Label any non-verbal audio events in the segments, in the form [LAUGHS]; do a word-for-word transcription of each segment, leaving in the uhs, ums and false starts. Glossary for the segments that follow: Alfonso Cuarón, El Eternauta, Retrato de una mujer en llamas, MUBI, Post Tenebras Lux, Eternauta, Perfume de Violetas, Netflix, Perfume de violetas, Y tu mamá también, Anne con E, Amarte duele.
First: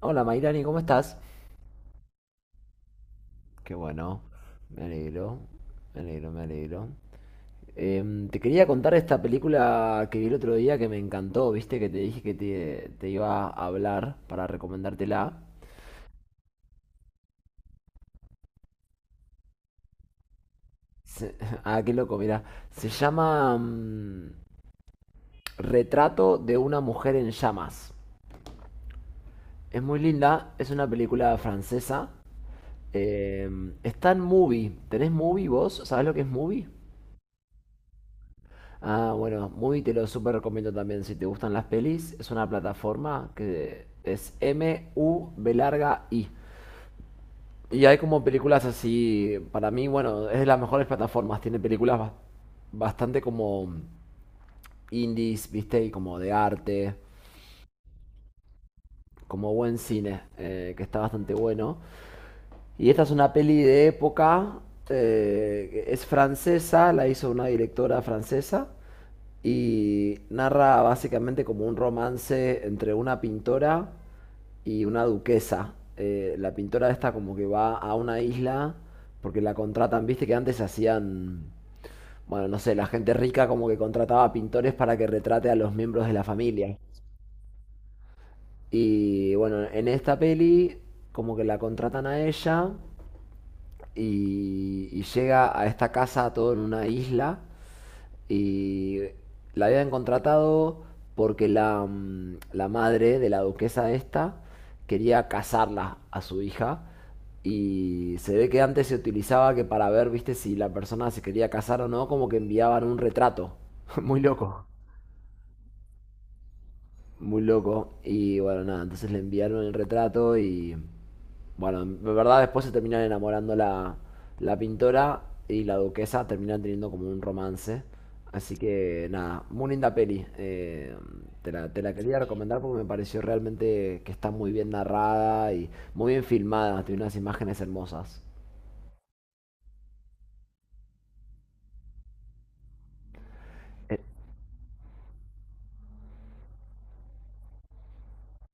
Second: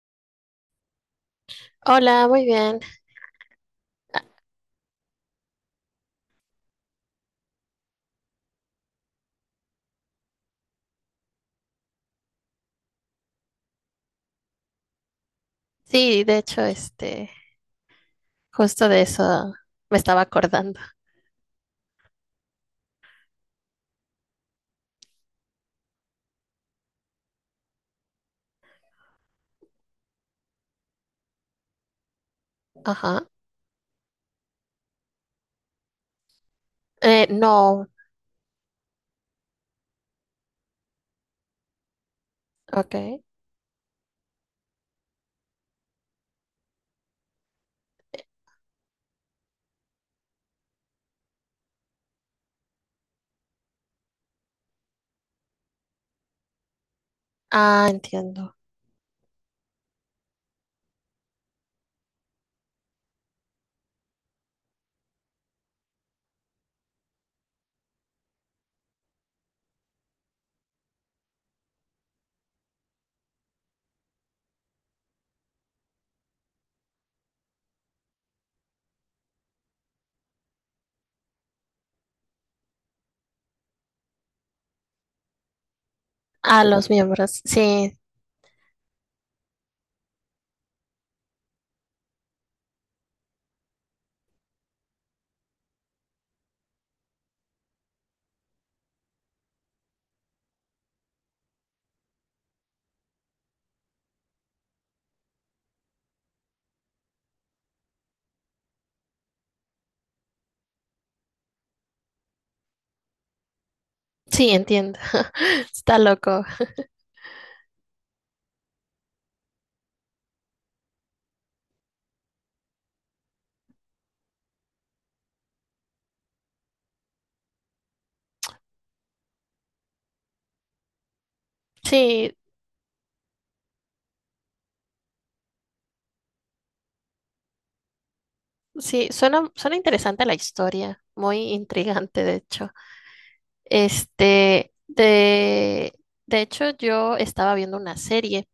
Hola Mayrani, ¿cómo estás? Hola, muy bien. Qué bueno, me alegro, me alegro, me alegro. Em, te quería contar esta película que vi el otro día que me encantó, viste que te dije que te, te iba a hablar para recomendártela. Sí, de hecho, este, justo de eso me estaba acordando. Se- [LAUGHS] ah, qué loco, mira. Se llama mm, Retrato de una mujer en llamas. Es muy linda, es una película francesa. Ajá. Em, está en Movie. ¿Tenés Movie vos? ¿Sabés lo que es Movie? Eh, no, Ah, bueno, Movie te lo súper recomiendo también si te gustan las pelis. Es una ok. plataforma que es M-U-B larga I. Y hay como películas así, para mí, bueno, es de las mejores plataformas. Tiene películas bas- bastante como indies, viste, y como de arte, Ah, entiendo. como buen cine, eh, que está bastante bueno. Y esta es una peli de época, eh, es francesa, la hizo una directora francesa y narra básicamente como un romance entre una pintora y una duquesa. Eh, la pintora esta como que va a una isla porque la contratan, viste que antes hacían, bueno, no sé, la gente rica como que contrataba pintores para que retrate a los miembros de la Ah, familia. los miembros. Sí, Y bueno, en esta peli como que la contratan a ella y, y llega a esta casa todo en una isla y la habían contratado porque la, mm, la madre de la duquesa esta quería casarla a su hija y se ve que antes se utilizaba que para ver, viste, si la persona se quería casar o no, como que enviaban un retrato. [LAUGHS] Muy sí, loco. entiendo. [LAUGHS] Está loco. Muy loco. Y bueno, nada, entonces le enviaron el retrato y bueno, en verdad después se terminan enamorando la, la pintora y la duquesa, terminan teniendo como un romance. Así que nada, muy linda peli. eh, te la, te la quería Sí, recomendar porque me pareció realmente que está muy bien narrada y muy bien filmada, tiene unas imágenes hermosas. sí, suena, suena interesante la historia, muy intrigante, de hecho. Este, de, de hecho, yo estaba viendo una serie.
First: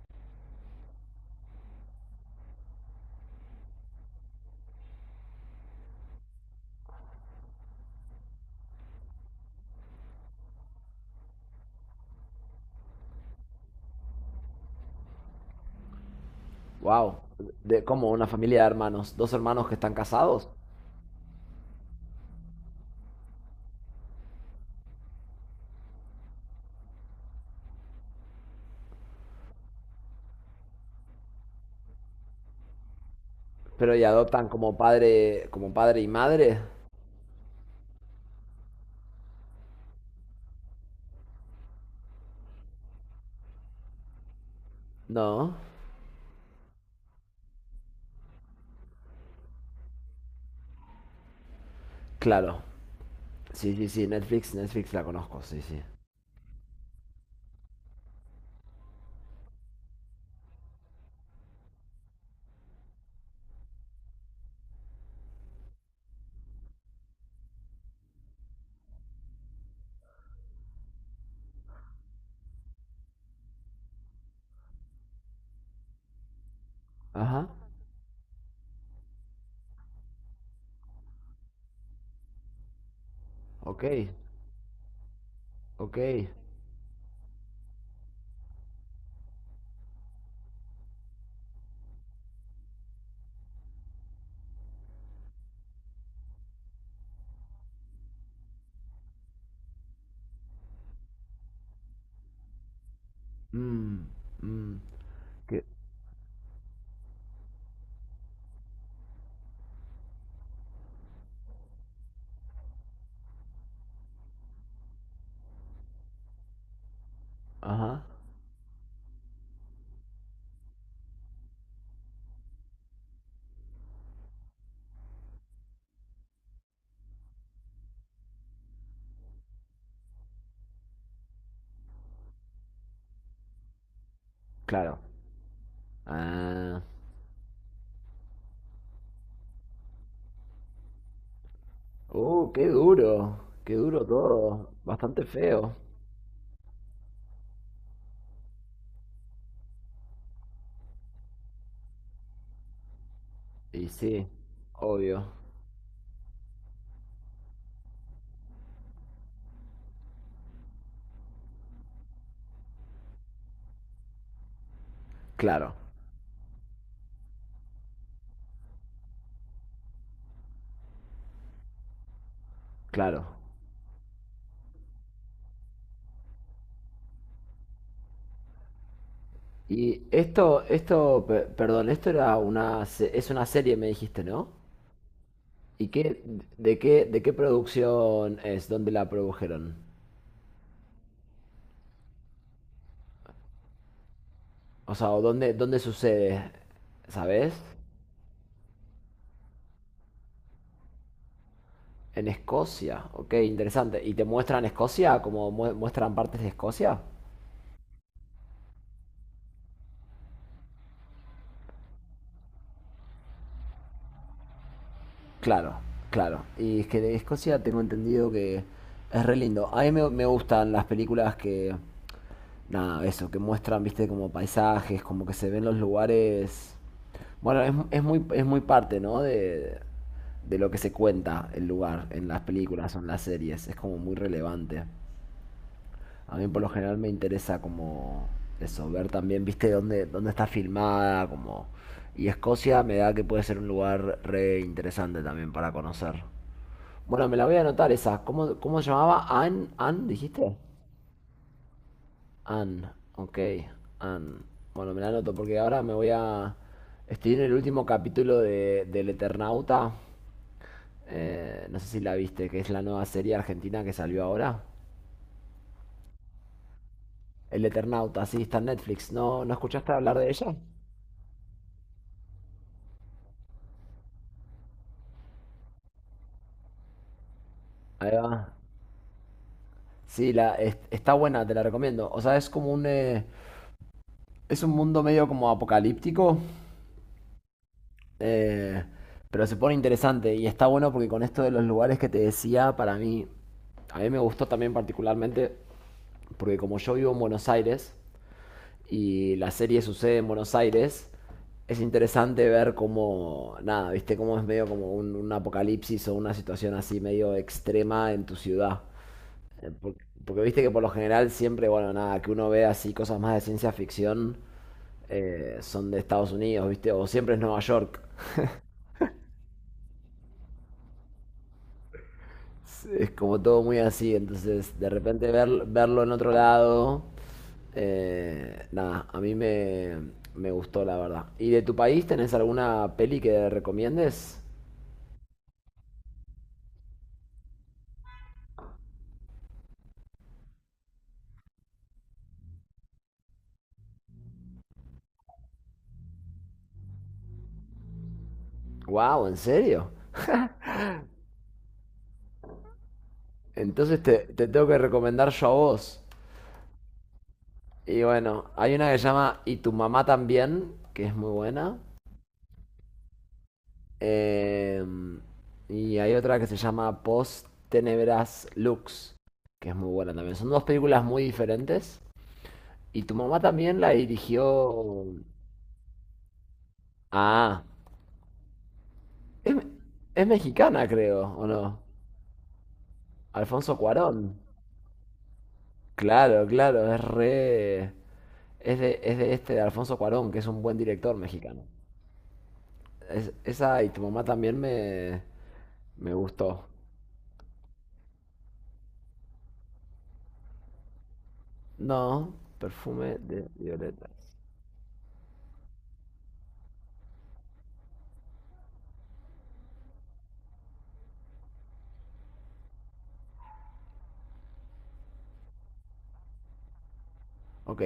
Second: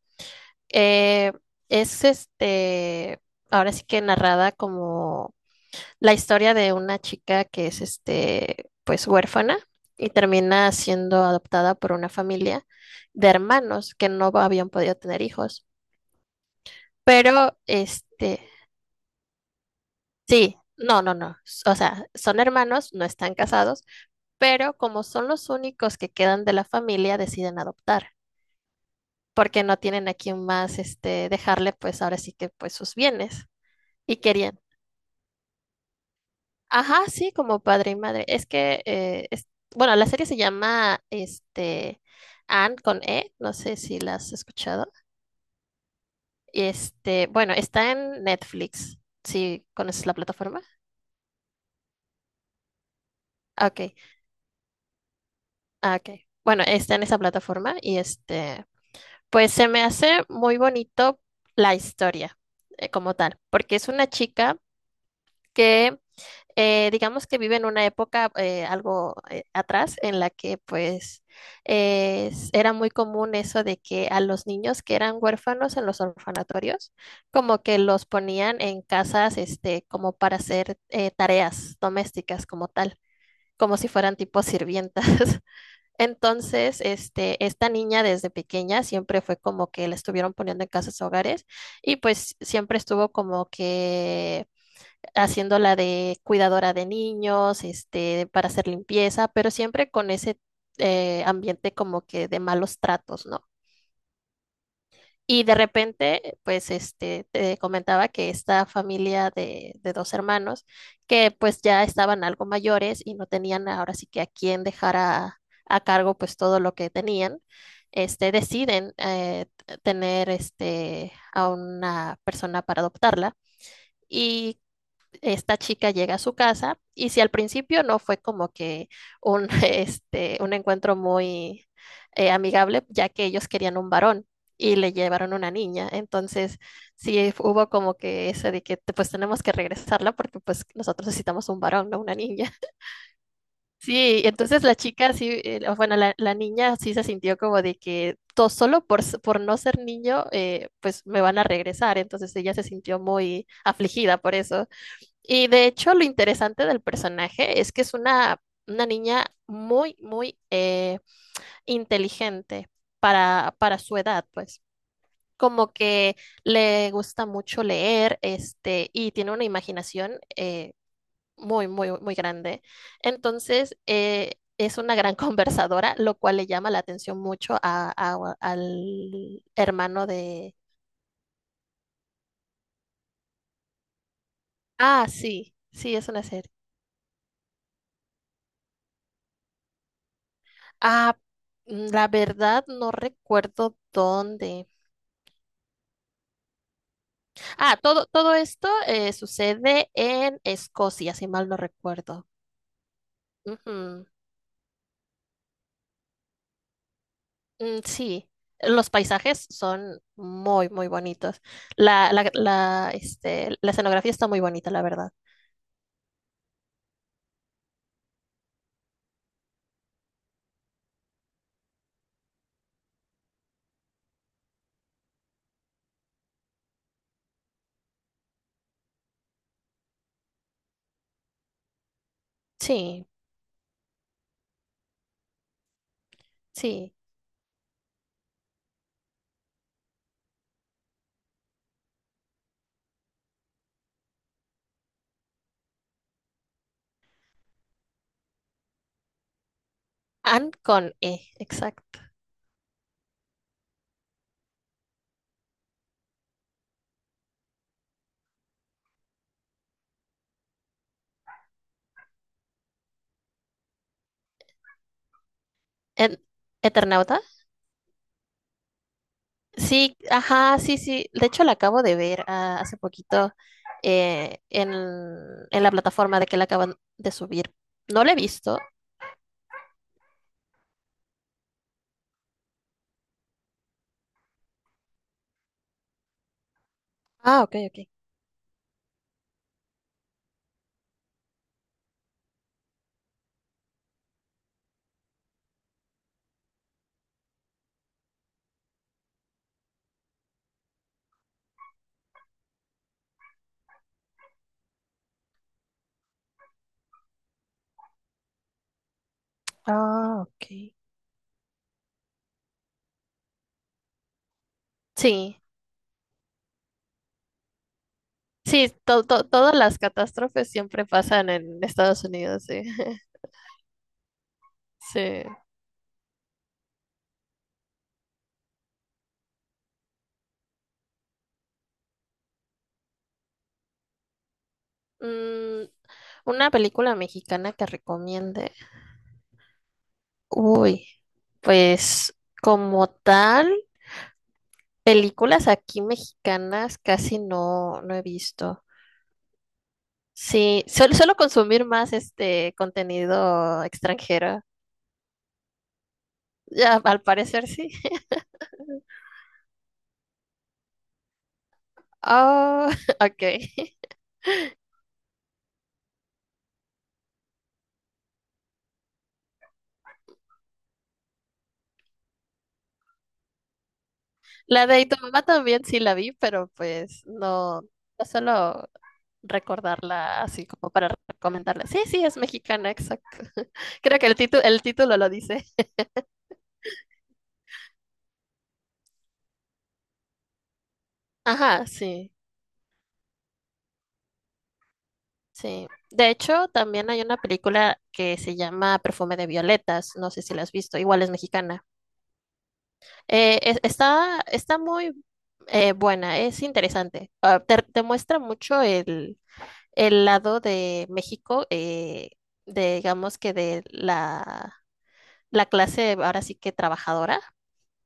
Eh, es este, ahora sí que narrada como la historia de una chica que es este, pues huérfana y termina siendo adoptada por una familia de hermanos que no habían podido tener hijos. Wow, Pero de como una este, familia de hermanos, dos hermanos que están casados, sí, no, no, no. O sea, son hermanos, no están casados, pero como son los únicos que quedan de la familia, deciden adoptar, porque no tienen a quien más este dejarle, pues ahora sí que pues sus bienes. pero y Y adoptan querían, como padre, como padre y madre. ajá, sí, como padre y madre. Es que, eh, es- bueno, la serie se llama, este, Anne con E, no sé si la has escuchado. No, Y Este, bueno, está en Netflix. ¿Sí conoces la plataforma? claro. Ah, Sí, ok, sí, sí, Netflix, Netflix la conozco, sí, sí. ah, ok. Bueno, está en esa plataforma y este, pues se me hace muy bonito la historia eh, como tal, porque es una chica que eh, digamos que vive en una época eh, algo eh, atrás en la que pues eh, s- era muy común eso de que a los niños que eran huérfanos en los orfanatorios, Ajá. como que los ponían en casas este, como para hacer eh, tareas domésticas como tal, como Ok, si fueran tipo sirvientas. [LAUGHS] ok. Entonces, este, esta niña desde pequeña siempre fue como que la estuvieron poniendo en casas hogares y pues siempre estuvo como que haciéndola de cuidadora de niños, este, para hacer limpieza, pero siempre con ese eh, ambiente como que de malos tratos, ¿no? Mm, mm, Y de que- repente, pues, este, te comentaba que esta familia de, de dos hermanos, que pues ya estaban algo mayores y no tenían ahora sí que a quién dejar a, a cargo pues todo lo que tenían, ajá, este, deciden eh, t- tener este, a una persona para adoptarla. Y esta chica llega a su casa y si al principio no fue como que un, [LAUGHS] este, un encuentro muy eh, amigable, ya que ellos querían un varón y le claro. llevaron una niña. Entonces, Ah, sí hubo como que eso de que te- pues tenemos que regresarla porque pues nosotros necesitamos un varón, no una uh, niña. qué [LAUGHS] duro, qué duro Sí, entonces todo. la chica Bastante sí, eh, feo. o bueno, la, la niña sí se sintió como de que todo solo por, s- por no ser niño, eh, pues me van a regresar. Entonces ella se sintió muy Y afligida sí, por eso. obvio. Y de hecho, lo interesante del personaje es que es una, una niña muy, muy eh, inteligente para, para su edad, pues. Como Claro, que le gusta mucho leer, este, y tiene una imaginación eh, muy, muy, muy grande. claro. Entonces, eh, es una gran [LAUGHS] conversadora, lo cual le llama la atención mucho a, a- al Y hermano de... esto, esto, pe- perdón, esto era una, se- es una serie, me dijiste, ¿no? Ah, sí, ¿Y sí, es qué, una serie. de qué, de qué producción es? ¿Dónde la produjeron? Ah, mm, la verdad no recuerdo dónde. O sea, ¿o ¿dónde, dónde sucede? ¿Sabes? Ah, todo, todo esto eh, sucede en Escocia, si mal no recuerdo. En Escocia, ok, interesante. Ujú. ¿Y te muestran Escocia? ¿Como mu- muestran partes de Escocia? Mm, sí, los paisajes son muy, muy bonitos. La, la, la, este, la escenografía está muy bonita, la verdad. Claro, claro. Y es que de Escocia tengo entendido que es re lindo. A mí me, me gustan las películas que, nada, eso, que muestran, viste, como paisajes, como que se ven los lugares. Bueno, es, es muy, es muy parte, ¿no? De, de lo que se cuenta el lugar en las películas o Sí, en las series. Es como muy relevante. A mí por lo sí. general me interesa como eso, ver también, viste, dónde, dónde está filmada, como... Y Escocia me da que puede ser un lugar re interesante también para conocer. Bueno, me la voy a anotar esa. ¿Cómo, cómo se llamaba? Anne, Anne, Anne dijiste. con E, exacto. Anne, ok, Anne. Bueno, me la anoto porque ahora me voy a... Estoy en el último capítulo de, del Eternauta. Eh, no sé si la viste, que es la nueva serie argentina que salió ahora. En, ¿Eternauta? El Eternauta, sí, está en Netflix. ¿No, no escuchaste Sí, hablar de ella? ajá, sí, sí. De hecho, la acabo de ver ah, hace poquito eh, en, en la plataforma de que la acaban de subir. No la he Ahí va. visto. Sí, la, es- está buena, te la recomiendo. O sea, es como un... eh, es un mundo medio como apocalíptico, Ah, ok, ok. eh, pero se pone interesante y está bueno porque con esto de los lugares que te decía, para mí, a mí me gustó también particularmente porque como yo vivo en Buenos Aires y la serie sucede en Buenos Aires, es interesante ver cómo, nada, viste, cómo es medio como un, un apocalipsis o una situación así medio extrema en tu ciudad. Eh, por- Ah, Porque, ok. viste que por lo general siempre, bueno, nada, que uno ve así cosas más de ciencia ficción Sí, eh, son de Estados Unidos, viste, o siempre es Nueva York. sí, to- to- todas las catástrofes siempre pasan en Estados Unidos, sí. Es [LAUGHS] es [LAUGHS] como todo muy así, entonces de Sí. repente ver- verlo en otro lado, eh, nada, a mí me, me gustó la verdad. ¿Y de tu país tenés alguna peli que recomiendes? Mm, una película mexicana que recomiende. Uy, pues como tal, películas aquí mexicanas casi no, no he visto. Wow, ¿en serio? Sí, suelo, suelo consumir más este contenido Entonces te, extranjero. te tengo que recomendar yo a vos. Ya, al parecer sí. Y [LAUGHS] bueno, hay una que se llama Y tu mamá también, que es muy buena. Oh, [LAUGHS] ok. Eh, y hay otra que se llama Post Tenebras Lux, que es muy buena también. Son dos películas muy diferentes. Y tu mamá también la La de tu dirigió. mamá también sí la vi, pero pues Ah, no, no suelo es, recordarla es así como mexicana, para creo, ¿o recomendarla. Sí, no? sí, es mexicana, exacto. [LAUGHS] Alfonso Creo que el Cuarón. título, el título lo dice. Claro, claro, es re. Es de, es de este de Alfonso Cuarón, que es un buen director mexicano. Ajá, sí, Es- esa y tu mamá también me, sí. De me hecho, gustó. también hay una película que se llama Perfume de Violetas. No sé si la has visto, igual es mexicana. No, perfume Eh, de es- está, violetas. está muy eh, buena, es interesante. Ah, te, te muestra mucho el, el lado de México, eh, de, digamos que de la, la clase ahora sí que trabajadora, Ok.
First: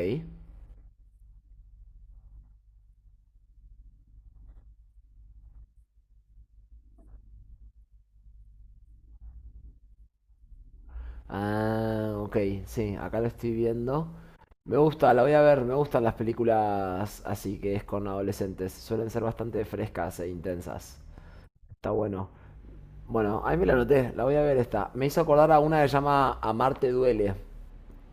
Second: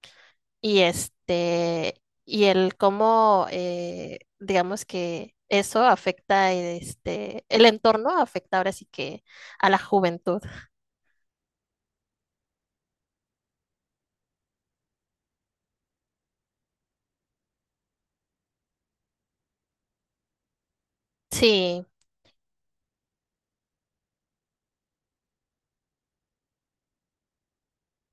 y este, y el cómo, eh, digamos que eso afecta este, el entorno afecta ahora sí que a la juventud. Ah, ok, sí, acá lo estoy viendo. Me gusta, la voy a ver, me gustan las películas así que es con adolescentes. Suelen ser bastante frescas e intensas. Sí. Está bueno. Bueno, ahí me la anoté, la voy a ver esta. Me hizo acordar a una que se llama Amarte duele.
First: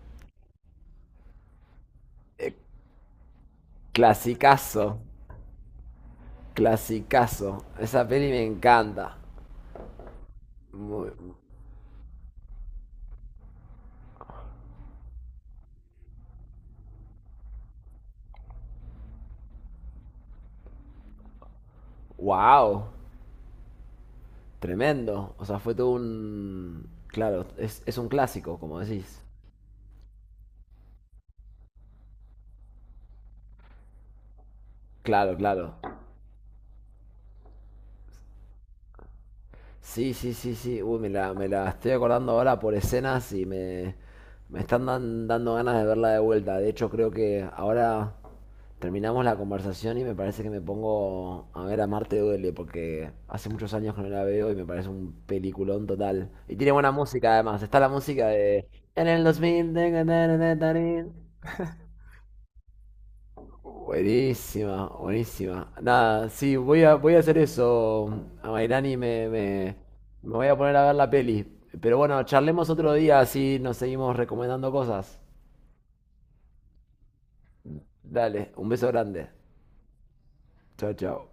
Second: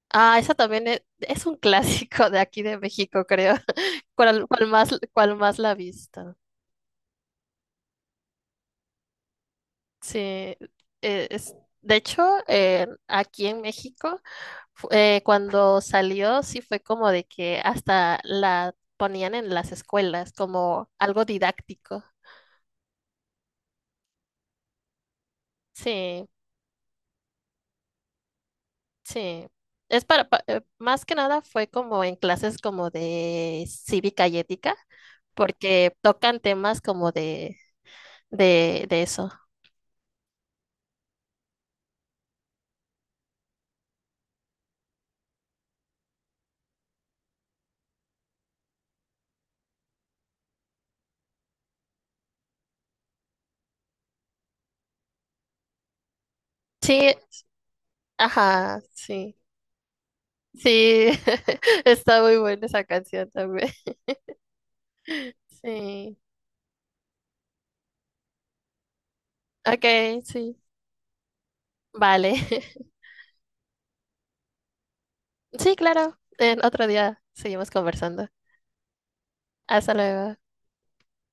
Ah, esa también es, es un [LAUGHS] clásico de Eh, aquí de México, creo. ¿Cuál, cuál más, Clasicazo, Cuál más la vista? clasicazo. Esa peli me encanta. Sí, eh, Muy- es, de hecho, eh, aquí en México, fu- eh, cuando salió, sí fue como de que hasta la ponían en las escuelas como algo didáctico. wow, tremendo. O sea, fue todo Sí, un... Claro, es, es un clásico, como decís. sí. Es para, pa- eh, más que nada fue como en clases como de cívica y ética, Claro, claro. porque tocan temas como de, de, de eso. Sí, sí, sí, sí. Uy, me la, me la estoy acordando ahora por escenas y me, me están dan- dando ganas de verla de vuelta. De hecho, creo que ahora terminamos la conversación y me parece que me pongo a ver a Marte Duele porque hace muchos años que no la veo y me parece un peliculón total. Y tiene buena Sí, música además. Está la música de... ajá, En el sí. dos mil... Sí, [LAUGHS] está muy buena esa canción también. Buenísima, buenísima. Sí, Nada, sí, voy a, voy a hacer eso, Amairani, me, me, ok, me voy a sí, poner a ver la peli. Pero bueno, vale. charlemos [LAUGHS] otro día, así nos seguimos recomendando cosas. Sí, claro, en otro día seguimos conversando. Dale, un beso grande. Hasta luego. Chao, chao.